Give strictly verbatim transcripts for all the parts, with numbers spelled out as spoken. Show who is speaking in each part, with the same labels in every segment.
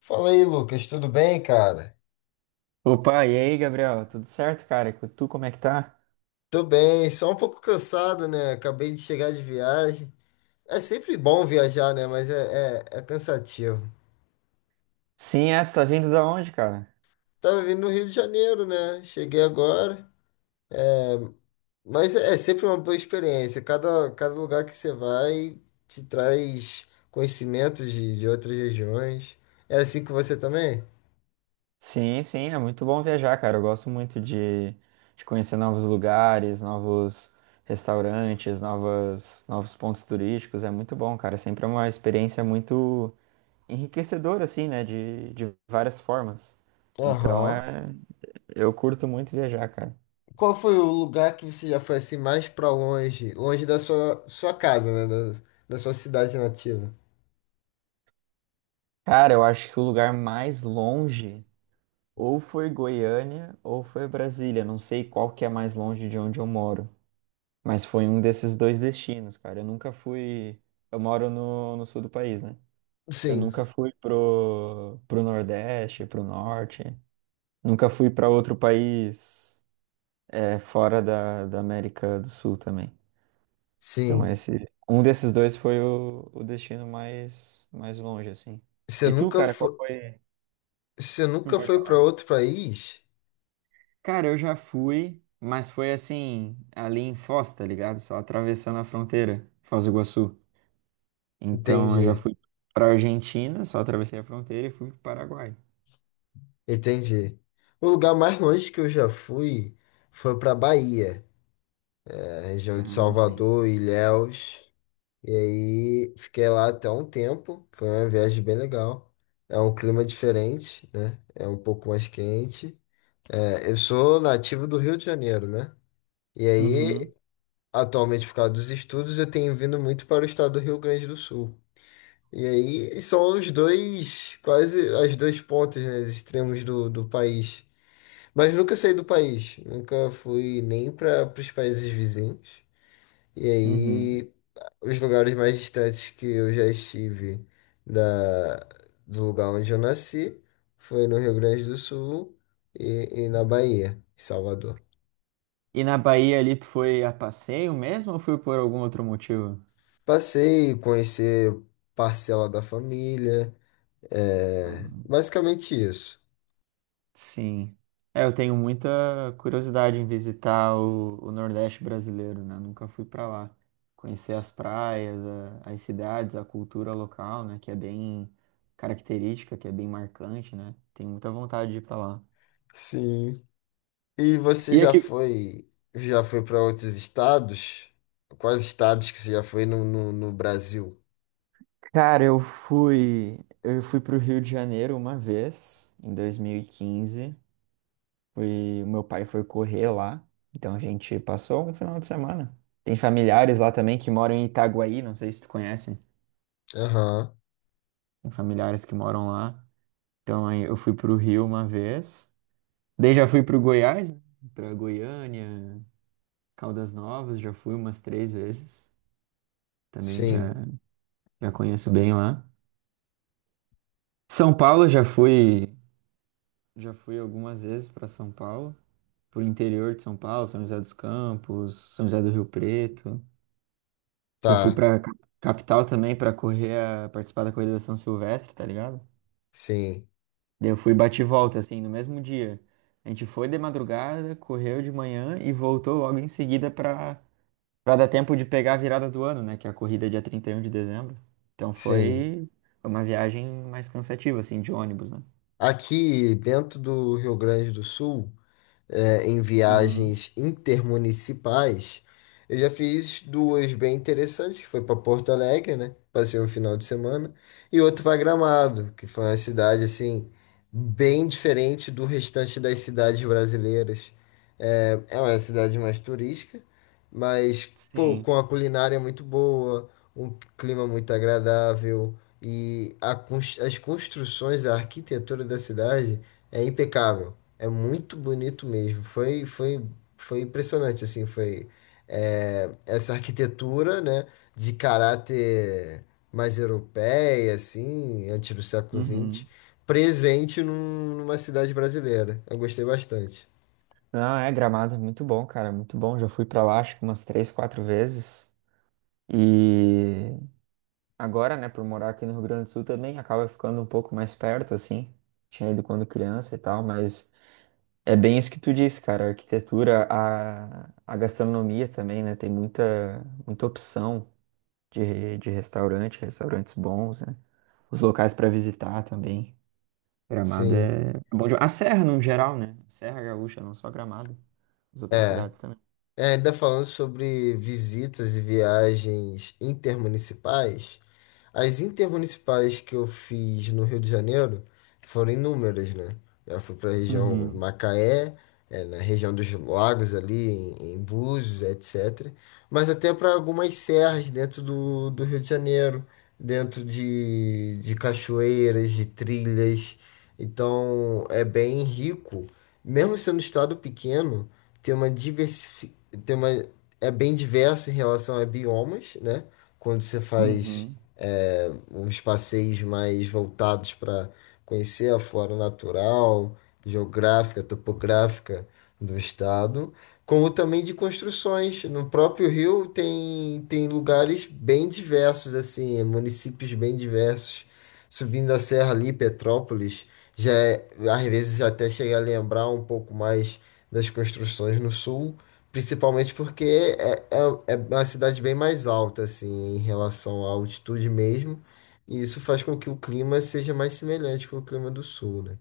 Speaker 1: Fala aí, Lucas, tudo bem, cara?
Speaker 2: Opa, e aí, Gabriel? Tudo certo, cara? E tu, como é que tá?
Speaker 1: Tô bem, só um pouco cansado, né? Acabei de chegar de viagem. É sempre bom viajar, né? Mas é, é, é cansativo.
Speaker 2: Sim, é, tu tá vindo da onde, cara?
Speaker 1: Tava vindo no Rio de Janeiro, né? Cheguei agora. Mas é, é sempre uma boa experiência. Cada, cada lugar que você vai te traz conhecimentos de, de outras regiões. É assim com você também?
Speaker 2: Sim, sim, é muito bom viajar, cara. Eu gosto muito de, de conhecer novos lugares, novos restaurantes, novas, novos pontos turísticos. É muito bom, cara. Sempre é uma experiência muito enriquecedora, assim, né? De, de várias formas. Então,
Speaker 1: Aham.
Speaker 2: é, eu curto muito viajar, cara.
Speaker 1: Qual foi o lugar que você já foi assim mais pra longe? Longe da sua, sua casa, né? Da, da sua cidade nativa.
Speaker 2: Cara, eu acho que o lugar mais longe. Ou foi Goiânia ou foi Brasília. Não sei qual que é mais longe de onde eu moro. Mas foi um desses dois destinos, cara. Eu nunca fui. Eu moro no, no sul do país, né? Eu
Speaker 1: Sim.
Speaker 2: nunca fui pro, pro Nordeste, pro Norte. Nunca fui para outro país é, fora da, da América do Sul também. Então,
Speaker 1: Sim.
Speaker 2: esse, um desses dois foi o, o destino mais, mais longe, assim.
Speaker 1: Você
Speaker 2: E tu,
Speaker 1: nunca
Speaker 2: cara, qual
Speaker 1: foi,
Speaker 2: foi?
Speaker 1: você
Speaker 2: Não
Speaker 1: nunca
Speaker 2: pode
Speaker 1: foi para
Speaker 2: falar.
Speaker 1: outro país?
Speaker 2: Cara, eu já fui, mas foi assim, ali em Foz, tá ligado? Só atravessando a fronteira, Foz do Iguaçu. Então eu já
Speaker 1: Entendi,
Speaker 2: fui pra Argentina, só atravessei a fronteira e fui pro Paraguai.
Speaker 1: entendi. O lugar mais longe que eu já fui foi para Bahia, a região de
Speaker 2: Ah, sim.
Speaker 1: Salvador, Ilhéus. E aí fiquei lá até um tempo. Foi uma viagem bem legal. É um clima diferente, né? É um pouco mais quente. É, eu sou nativo do Rio de Janeiro, né? E aí,
Speaker 2: Uhum,
Speaker 1: atualmente, por causa dos estudos, eu tenho vindo muito para o estado do Rio Grande do Sul. E aí são os dois, quase as dois pontas, né, os extremos do, do país. Mas nunca saí do país, nunca fui nem para os países vizinhos. E
Speaker 2: uhum.
Speaker 1: aí os lugares mais distantes que eu já estive da, do lugar onde eu nasci foi no Rio Grande do Sul e, e na Bahia, em Salvador.
Speaker 2: E na Bahia ali, tu foi a passeio mesmo ou foi por algum outro motivo?
Speaker 1: Passei, conhecer parcela da família, é, basicamente isso.
Speaker 2: Sim. É, eu tenho muita curiosidade em visitar o, o Nordeste brasileiro, né? Nunca fui para lá. Conhecer as praias, a- as cidades, a cultura local, né? Que é bem característica, que é bem marcante, né? Tenho muita vontade de ir para lá.
Speaker 1: Sim. E você
Speaker 2: E
Speaker 1: já
Speaker 2: aqui,
Speaker 1: foi, já foi para outros estados? Quais estados que você já foi no, no, no Brasil?
Speaker 2: cara, eu fui, eu fui pro Rio de Janeiro uma vez, em dois mil e quinze. Fui, meu pai foi correr lá, então a gente passou um final de semana. Tem familiares lá também que moram em Itaguaí, não sei se tu conhece.
Speaker 1: Aham,
Speaker 2: Tem familiares que moram lá. Então aí eu fui pro Rio uma vez. Daí já fui pro Goiás, né? Pra Goiânia, Caldas Novas, já fui umas três vezes. Também já,
Speaker 1: sim,
Speaker 2: já conheço bem lá. São Paulo já fui, já fui algumas vezes para São Paulo, pro interior de São Paulo, São José dos Campos, São José do Rio Preto. Já fui
Speaker 1: tá,
Speaker 2: pra ca- Capital também para correr, a, participar da corrida da São Silvestre, tá ligado?
Speaker 1: sim,
Speaker 2: Daí eu fui bate e volta, assim, no mesmo dia. A gente foi de madrugada, correu de manhã e voltou logo em seguida para para dar tempo de pegar a virada do ano, né? Que é a corrida é dia trinta e um de dezembro. Então
Speaker 1: sim.
Speaker 2: foi uma viagem mais cansativa, assim, de ônibus, né?
Speaker 1: Aqui dentro do Rio Grande do Sul, é, em
Speaker 2: Uhum.
Speaker 1: viagens intermunicipais, eu já fiz duas bem interessantes, que foi para Porto Alegre, né? Passei um final de semana, e outra para Gramado, que foi uma cidade assim bem diferente do restante das cidades brasileiras. É, é uma cidade mais turística, mas pô,
Speaker 2: Sim.
Speaker 1: com a culinária muito boa, um clima muito agradável e a cons- as construções, a arquitetura da cidade é impecável. É muito bonito mesmo. Foi, foi, foi impressionante, assim, foi é, essa arquitetura, né, de caráter mais europeia, assim, antes do século vinte
Speaker 2: Uhum.
Speaker 1: presente num- numa cidade brasileira. Eu gostei bastante.
Speaker 2: Não, é Gramado, é muito bom, cara, muito bom. Já fui pra lá, acho que umas três, quatro vezes. E agora, né, por morar aqui no Rio Grande do Sul também, acaba ficando um pouco mais perto, assim. Tinha ido quando criança e tal, mas é bem isso que tu disse, cara. A arquitetura, a, a gastronomia também, né? Tem muita, muita opção de, de restaurante, restaurantes bons, né? Os locais para visitar também. Gramado
Speaker 1: Sim,
Speaker 2: é bom demais. A Serra, no geral, né? Serra Gaúcha, não só Gramado. As outras
Speaker 1: é.
Speaker 2: cidades também.
Speaker 1: É, ainda falando sobre visitas e viagens intermunicipais, as intermunicipais que eu fiz no Rio de Janeiro foram inúmeras, né? Eu fui para a região
Speaker 2: Uhum,
Speaker 1: Macaé, eh, na região dos lagos ali, em, em Búzios, et cetera. Mas até para algumas serras dentro do, do Rio de Janeiro, dentro de, de cachoeiras, de trilhas. Então é bem rico. Mesmo sendo um estado pequeno, tem uma diversi... tem uma... é bem diverso em relação a biomas, né? Quando você faz
Speaker 2: uhum,
Speaker 1: é, uns passeios mais voltados para conhecer a flora natural, geográfica, topográfica do estado, como também de construções. No próprio Rio tem, tem lugares bem diversos, assim, é, municípios bem diversos. Subindo a serra ali, Petrópolis, já é- às vezes até chega a lembrar um pouco mais das construções no sul. Principalmente porque é, é, é uma cidade bem mais alta, assim, em relação à altitude mesmo. E isso faz com que o clima seja mais semelhante com o clima do sul, né?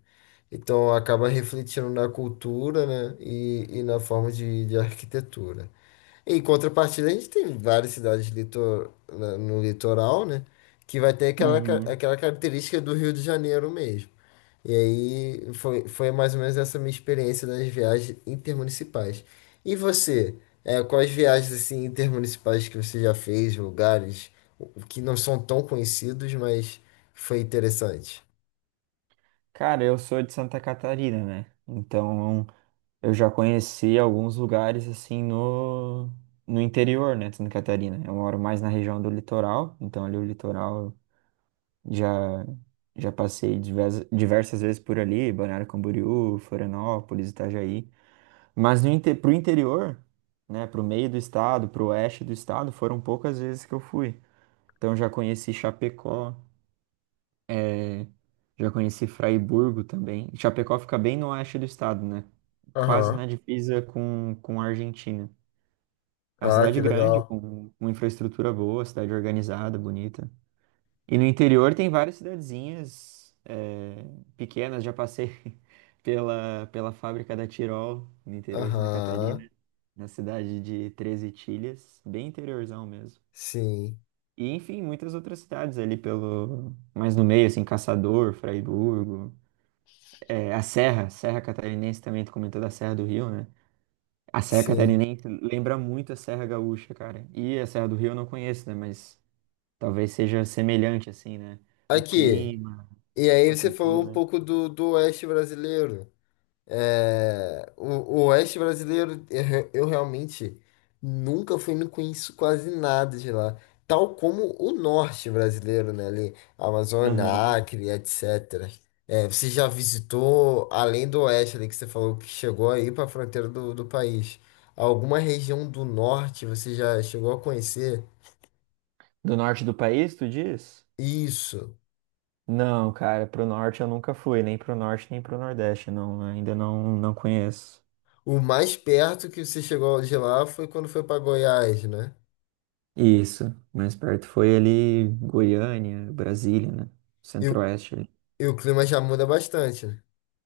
Speaker 1: Então acaba refletindo na cultura, né? E, e na forma de, de arquitetura. Em contrapartida, a gente tem várias cidades litor, na- no litoral, né? Que vai ter aquela, ca-
Speaker 2: uhum.
Speaker 1: aquela característica do Rio de Janeiro mesmo. E aí foi, foi mais ou menos essa minha experiência das viagens intermunicipais. E você, é, quais viagens assim intermunicipais que você já fez, lugares que não são tão conhecidos, mas foi interessante?
Speaker 2: Cara, eu sou de Santa Catarina, né? Então, eu já conheci alguns lugares assim no, no interior, né, de Santa Catarina. Eu moro mais na região do litoral, então ali o litoral eu já já passei diversas, diversas vezes por ali, Balneário Camboriú, Florianópolis, Itajaí. Mas no inte, Pro interior, né, pro meio do estado, pro oeste do estado, foram poucas vezes que eu fui. Então eu já conheci Chapecó, já conheci Fraiburgo também. Chapecó fica bem no oeste do estado, né? Quase
Speaker 1: Aham.
Speaker 2: na divisa com, com a Argentina. É uma
Speaker 1: Ah, que
Speaker 2: cidade grande,
Speaker 1: legal.
Speaker 2: com uma infraestrutura boa, cidade organizada, bonita. E no interior tem várias cidadezinhas eh, pequenas. Já passei pela, pela fábrica da Tirol, no interior de Santa
Speaker 1: Aham,
Speaker 2: Catarina, na cidade de Treze Itilhas, bem interiorzão mesmo.
Speaker 1: sim,
Speaker 2: E, enfim, muitas outras cidades ali pelo... Mais no meio, assim, Caçador, Fraiburgo. Eh, a Serra, Serra Catarinense também, tu comentou da Serra do Rio, né? A Serra
Speaker 1: sim.
Speaker 2: Catarinense lembra muito a Serra Gaúcha, cara. E a Serra do Rio eu não conheço, né? Mas talvez seja semelhante, assim, né? O
Speaker 1: Aqui,
Speaker 2: clima,
Speaker 1: e
Speaker 2: a
Speaker 1: aí você falou um
Speaker 2: cultura.
Speaker 1: pouco do, do Oeste brasileiro. É, o, o Oeste brasileiro, eu, re- eu realmente nunca fui, não conheço quase nada de lá. Tal como o Norte brasileiro, né? Ali, Amazônia,
Speaker 2: Aham.
Speaker 1: Acre, et cetera. É, você já visitou, além do Oeste ali que você falou que chegou aí para a fronteira do, do país, alguma região do Norte você já chegou a conhecer?
Speaker 2: Do norte do país, tu diz?
Speaker 1: Isso.
Speaker 2: Não, cara, pro norte eu nunca fui, nem pro norte nem pro nordeste, não, ainda não, não conheço.
Speaker 1: O mais perto que você chegou de lá foi quando foi para Goiás, né?
Speaker 2: Isso, mais perto foi ali Goiânia, Brasília, né?
Speaker 1: E, o-
Speaker 2: Centro-Oeste ali.
Speaker 1: e o clima já muda bastante, né?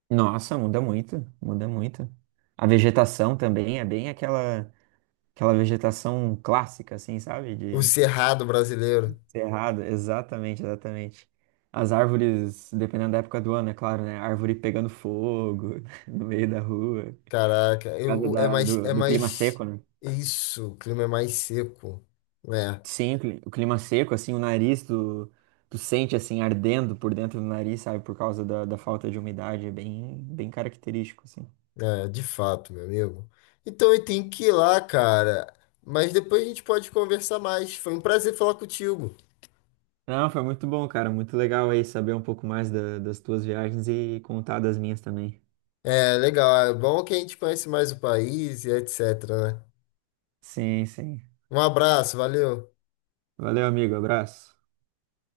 Speaker 2: Nossa, muda muito, muda muito. A vegetação também é bem aquela, aquela vegetação clássica, assim, sabe?
Speaker 1: O
Speaker 2: De
Speaker 1: Cerrado brasileiro.
Speaker 2: Cerrado, exatamente, exatamente. As árvores, dependendo da época do ano, é claro, né? Árvore pegando fogo no meio da rua,
Speaker 1: Caraca,
Speaker 2: por causa
Speaker 1: eu, é
Speaker 2: da,
Speaker 1: mais, é
Speaker 2: do, do clima
Speaker 1: mais.
Speaker 2: seco, né?
Speaker 1: Isso, o clima é mais seco. É,
Speaker 2: Sim, o cli- o clima seco, assim, o nariz, tu, tu sente, assim, ardendo por dentro do nariz, sabe? Por causa da, da falta de umidade, é bem, bem característico, assim.
Speaker 1: é, de fato, meu amigo. Então eu tenho que ir lá, cara. Mas depois a gente pode conversar mais. Foi um prazer falar contigo.
Speaker 2: Não, foi muito bom, cara, muito legal aí saber um pouco mais da- das tuas viagens e contar das minhas também.
Speaker 1: É, legal. É bom que a gente conhece mais o país e etc, né?
Speaker 2: Sim, sim.
Speaker 1: Um abraço, valeu.
Speaker 2: Valeu, amigo, abraço.